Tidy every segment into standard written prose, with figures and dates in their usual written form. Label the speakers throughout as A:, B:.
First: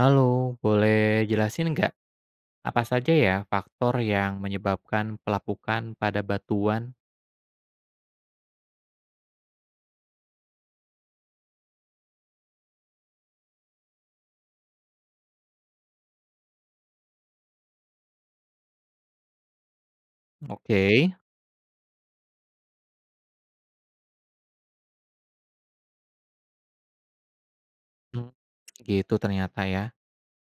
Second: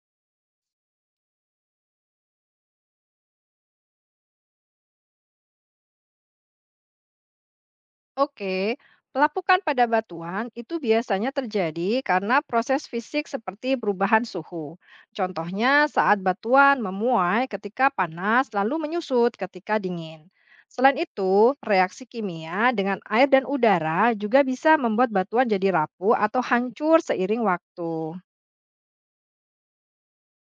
A: Halo, boleh jelasin nggak apa saja ya faktor yang menyebabkan pelapukan pada batuan?
B: Oke, pelapukan pada batuan itu biasanya terjadi karena proses fisik seperti perubahan suhu. Contohnya saat batuan memuai ketika panas lalu menyusut ketika dingin. Selain
A: Oke,
B: itu, reaksi kimia dengan air dan udara juga bisa membuat batuan jadi rapuh atau hancur seiring waktu.
A: hmm, gitu ternyata ya.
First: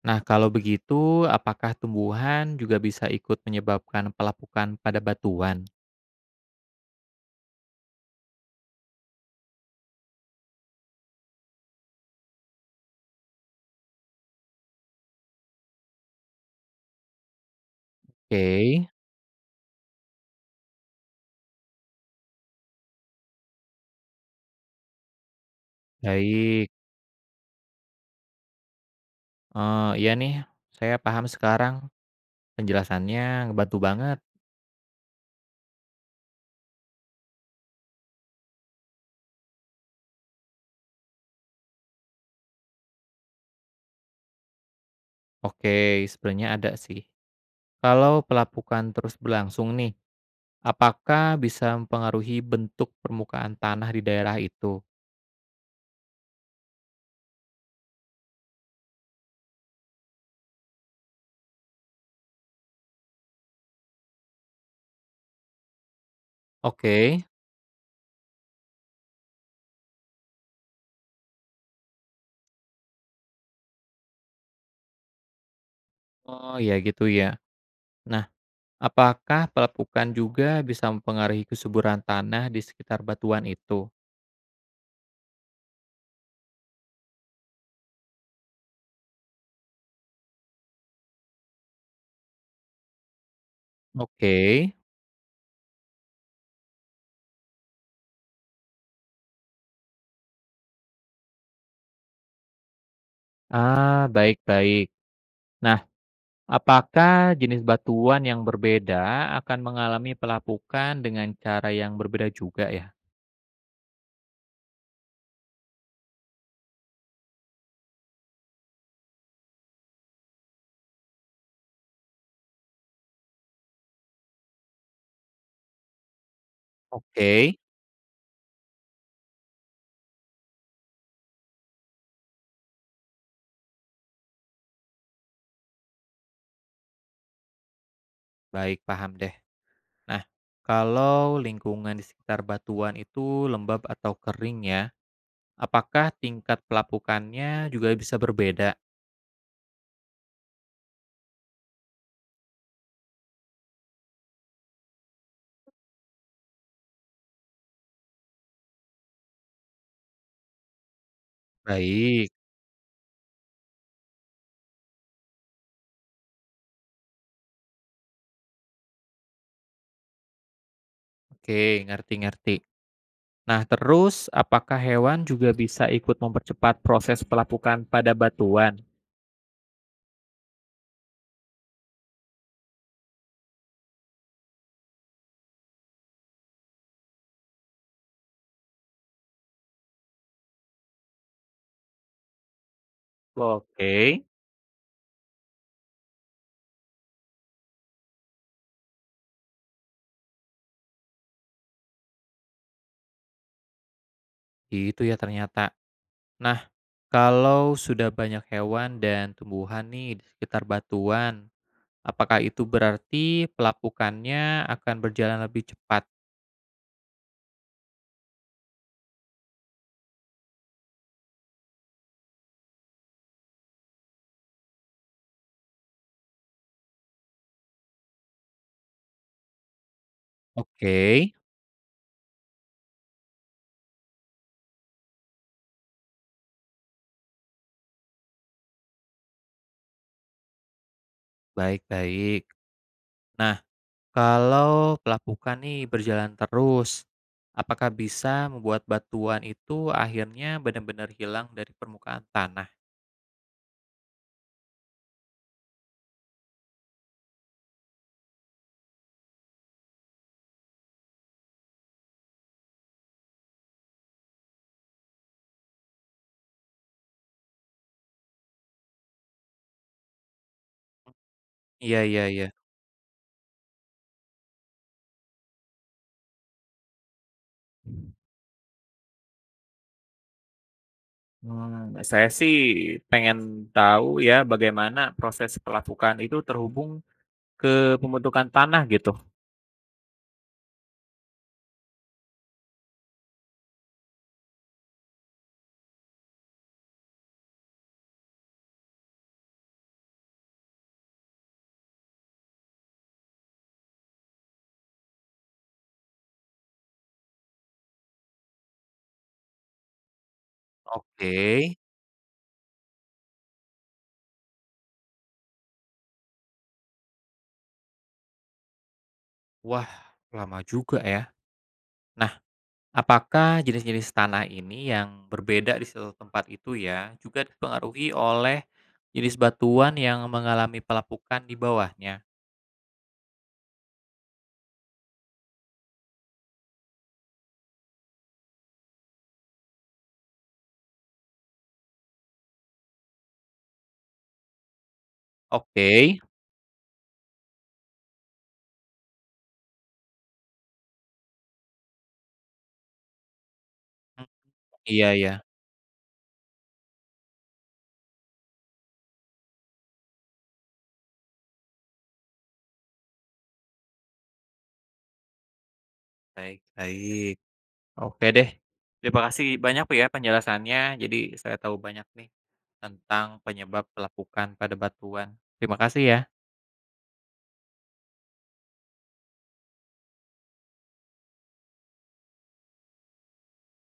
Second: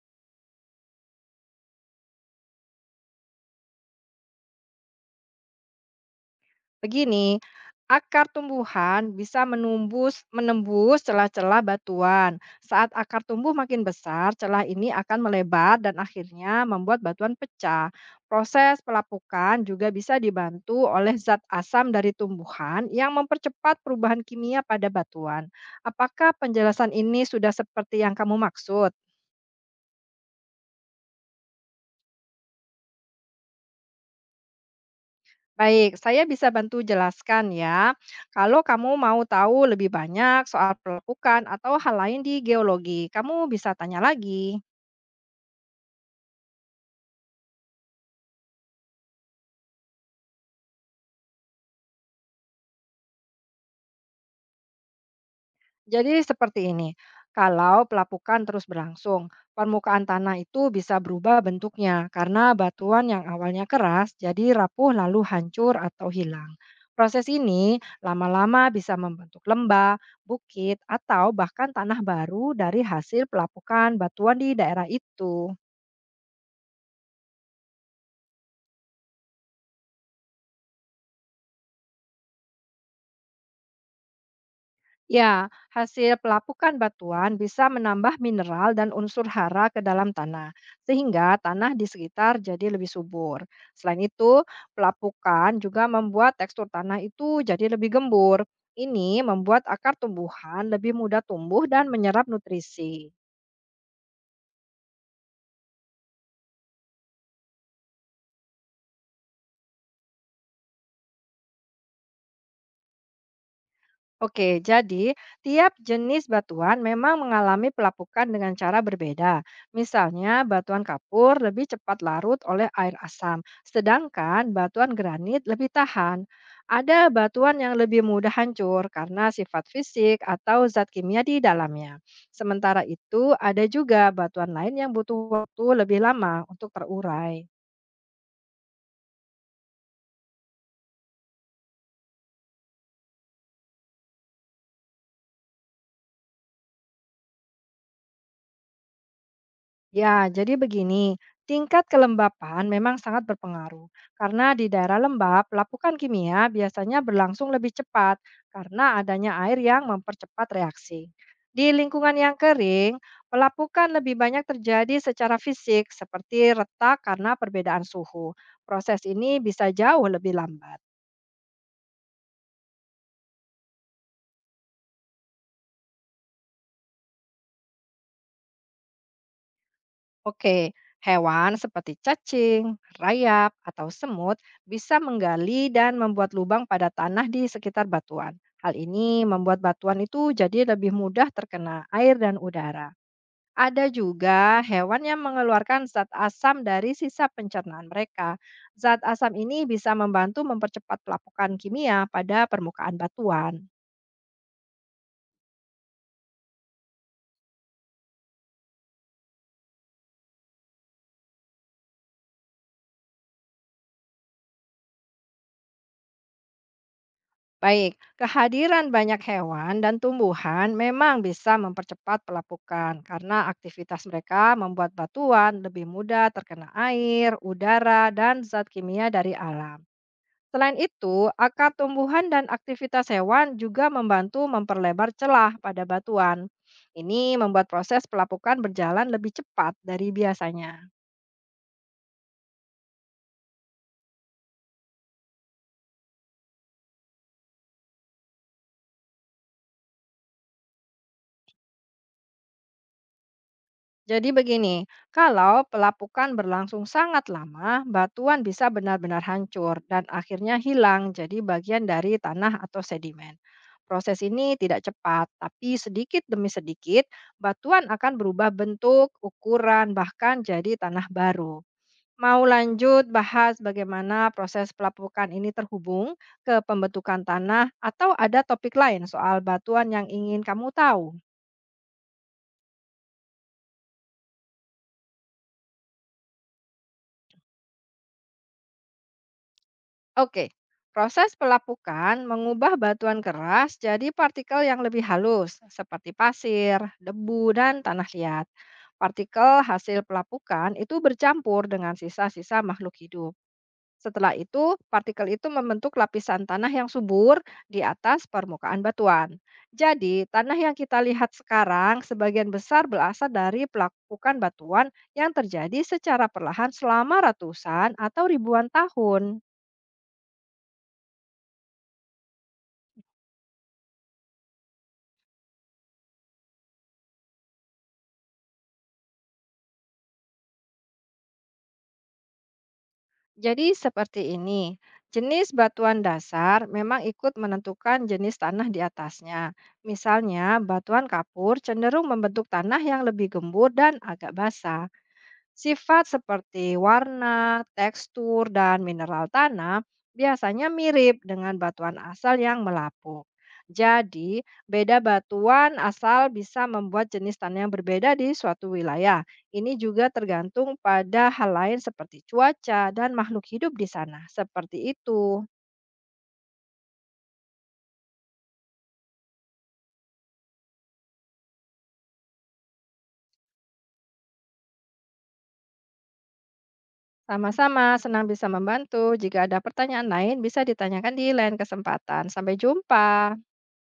A: Nah, kalau begitu, apakah tumbuhan juga bisa ikut menyebabkan pelapukan pada batuan?
B: Begini, akar tumbuhan bisa menembus celah-celah batuan. Saat akar tumbuh makin besar, celah ini akan melebar dan akhirnya membuat batuan pecah.
A: Oke,
B: Proses pelapukan juga bisa dibantu oleh zat asam dari tumbuhan yang mempercepat perubahan kimia pada batuan. Apakah
A: baik.
B: penjelasan ini sudah seperti yang kamu maksud?
A: Iya nih, saya paham sekarang. Penjelasannya ngebantu banget.
B: Baik, saya bisa bantu jelaskan ya. Kalau kamu mau tahu lebih banyak soal pelapukan atau hal lain di geologi, kamu bisa tanya lagi.
A: Oke, sebenarnya ada sih. Kalau pelapukan terus berlangsung nih, apakah bisa mempengaruhi bentuk permukaan tanah di daerah itu?
B: Jadi seperti ini, kalau pelapukan terus berlangsung, permukaan tanah itu bisa berubah bentuknya karena batuan yang awalnya keras jadi rapuh lalu hancur atau hilang.
A: Oke.
B: Proses ini lama-lama bisa membentuk lembah, bukit, atau bahkan tanah baru dari hasil pelapukan batuan di daerah itu.
A: Oh, ya gitu ya. Nah, apakah pelepukan juga bisa mempengaruhi kesuburan tanah di sekitar batuan itu?
B: Ya, hasil pelapukan batuan bisa menambah mineral dan unsur hara ke dalam tanah, sehingga tanah di sekitar jadi lebih subur. Selain itu,
A: Oke.
B: pelapukan juga membuat tekstur tanah itu jadi lebih gembur. Ini membuat akar tumbuhan lebih mudah tumbuh dan menyerap nutrisi.
A: Ah, baik-baik. Nah, apakah jenis batuan yang berbeda akan mengalami pelapukan dengan cara yang berbeda juga ya?
B: Oke, jadi tiap jenis batuan memang mengalami pelapukan dengan cara berbeda. Misalnya, batuan kapur lebih cepat larut oleh air asam, sedangkan batuan granit lebih tahan. Ada
A: Oke,
B: batuan yang lebih mudah hancur karena sifat fisik atau zat kimia di dalamnya. Sementara itu, ada juga batuan lain yang butuh waktu lebih lama untuk terurai.
A: baik paham deh. Nah, kalau lingkungan di sekitar batuan itu lembab atau kering ya, apakah tingkat pelapukannya juga bisa berbeda?
B: Ya, jadi begini, tingkat kelembapan memang sangat berpengaruh. Karena di daerah lembab, lapukan kimia biasanya berlangsung lebih cepat karena adanya air yang mempercepat reaksi. Di lingkungan
A: Baik,
B: yang kering, pelapukan lebih banyak terjadi secara fisik seperti retak karena perbedaan suhu. Proses ini bisa jauh lebih lambat.
A: oke, ngerti-ngerti. Nah, terus apakah hewan juga bisa ikut mempercepat proses pelapukan pada batuan?
B: Oke, hewan seperti cacing, rayap, atau semut bisa menggali dan membuat lubang pada tanah di sekitar batuan. Hal ini membuat batuan itu jadi lebih mudah terkena air dan udara. Ada
A: Oke,
B: juga hewan yang mengeluarkan zat asam dari sisa pencernaan mereka. Zat asam ini bisa membantu mempercepat pelapukan kimia pada permukaan batuan.
A: itu ya ternyata. Nah, kalau sudah banyak hewan dan tumbuhan nih di sekitar batuan, apakah itu berarti pelapukannya akan berjalan lebih cepat?
B: Baik, kehadiran banyak hewan dan tumbuhan memang bisa mempercepat pelapukan karena aktivitas mereka membuat batuan lebih mudah terkena air, udara, dan zat kimia dari alam. Selain
A: Oke,
B: itu, akar tumbuhan dan aktivitas hewan juga membantu memperlebar celah pada batuan. Ini membuat proses pelapukan berjalan lebih cepat dari biasanya.
A: baik-baik. Nah, kalau pelapukan nih berjalan terus, apakah bisa membuat batuan itu akhirnya benar-benar hilang dari permukaan tanah?
B: Jadi begini, kalau pelapukan berlangsung sangat lama, batuan bisa benar-benar hancur dan akhirnya hilang jadi bagian dari tanah atau sedimen. Proses ini tidak cepat, tapi sedikit demi sedikit batuan akan berubah bentuk, ukuran, bahkan jadi tanah baru.
A: Iya iya
B: Mau
A: iya.
B: lanjut bahas bagaimana proses pelapukan ini terhubung ke pembentukan tanah atau ada topik lain soal batuan yang ingin kamu tahu?
A: Saya sih pengen tahu ya bagaimana proses pelapukan itu terhubung ke pembentukan tanah gitu.
B: Oke, proses pelapukan mengubah batuan keras jadi partikel yang lebih halus, seperti pasir, debu, dan tanah liat. Partikel hasil pelapukan itu bercampur dengan sisa-sisa makhluk hidup. Setelah itu, partikel itu membentuk lapisan tanah yang subur di atas permukaan batuan. Jadi, tanah yang kita lihat
A: Oke,
B: sekarang sebagian besar berasal dari pelapukan batuan yang terjadi secara perlahan selama ratusan atau ribuan tahun.
A: wah lama juga ya. Nah, apakah jenis-jenis tanah ini yang berbeda di satu tempat itu ya, juga dipengaruhi oleh jenis batuan yang mengalami pelapukan di bawahnya?
B: Jadi seperti ini, jenis batuan dasar memang ikut menentukan jenis tanah di atasnya. Misalnya, batuan kapur cenderung membentuk tanah yang lebih gembur dan agak basah. Sifat
A: Oke.
B: seperti warna, tekstur, dan mineral tanah biasanya mirip dengan batuan asal yang melapuk.
A: Mmm,
B: Jadi, beda
A: iya iya.
B: batuan asal bisa membuat jenis tanah yang berbeda di suatu wilayah. Ini juga tergantung pada hal lain seperti cuaca dan makhluk hidup di sana. Seperti itu.
A: Baik baik. Oke deh. Terima kasih banyak ya penjelasannya. Jadi saya tahu banyak nih tentang penyebab pelapukan pada batuan. Terima kasih ya.
B: Sama-sama, senang bisa membantu. Jika ada pertanyaan lain, bisa ditanyakan di lain kesempatan. Sampai jumpa.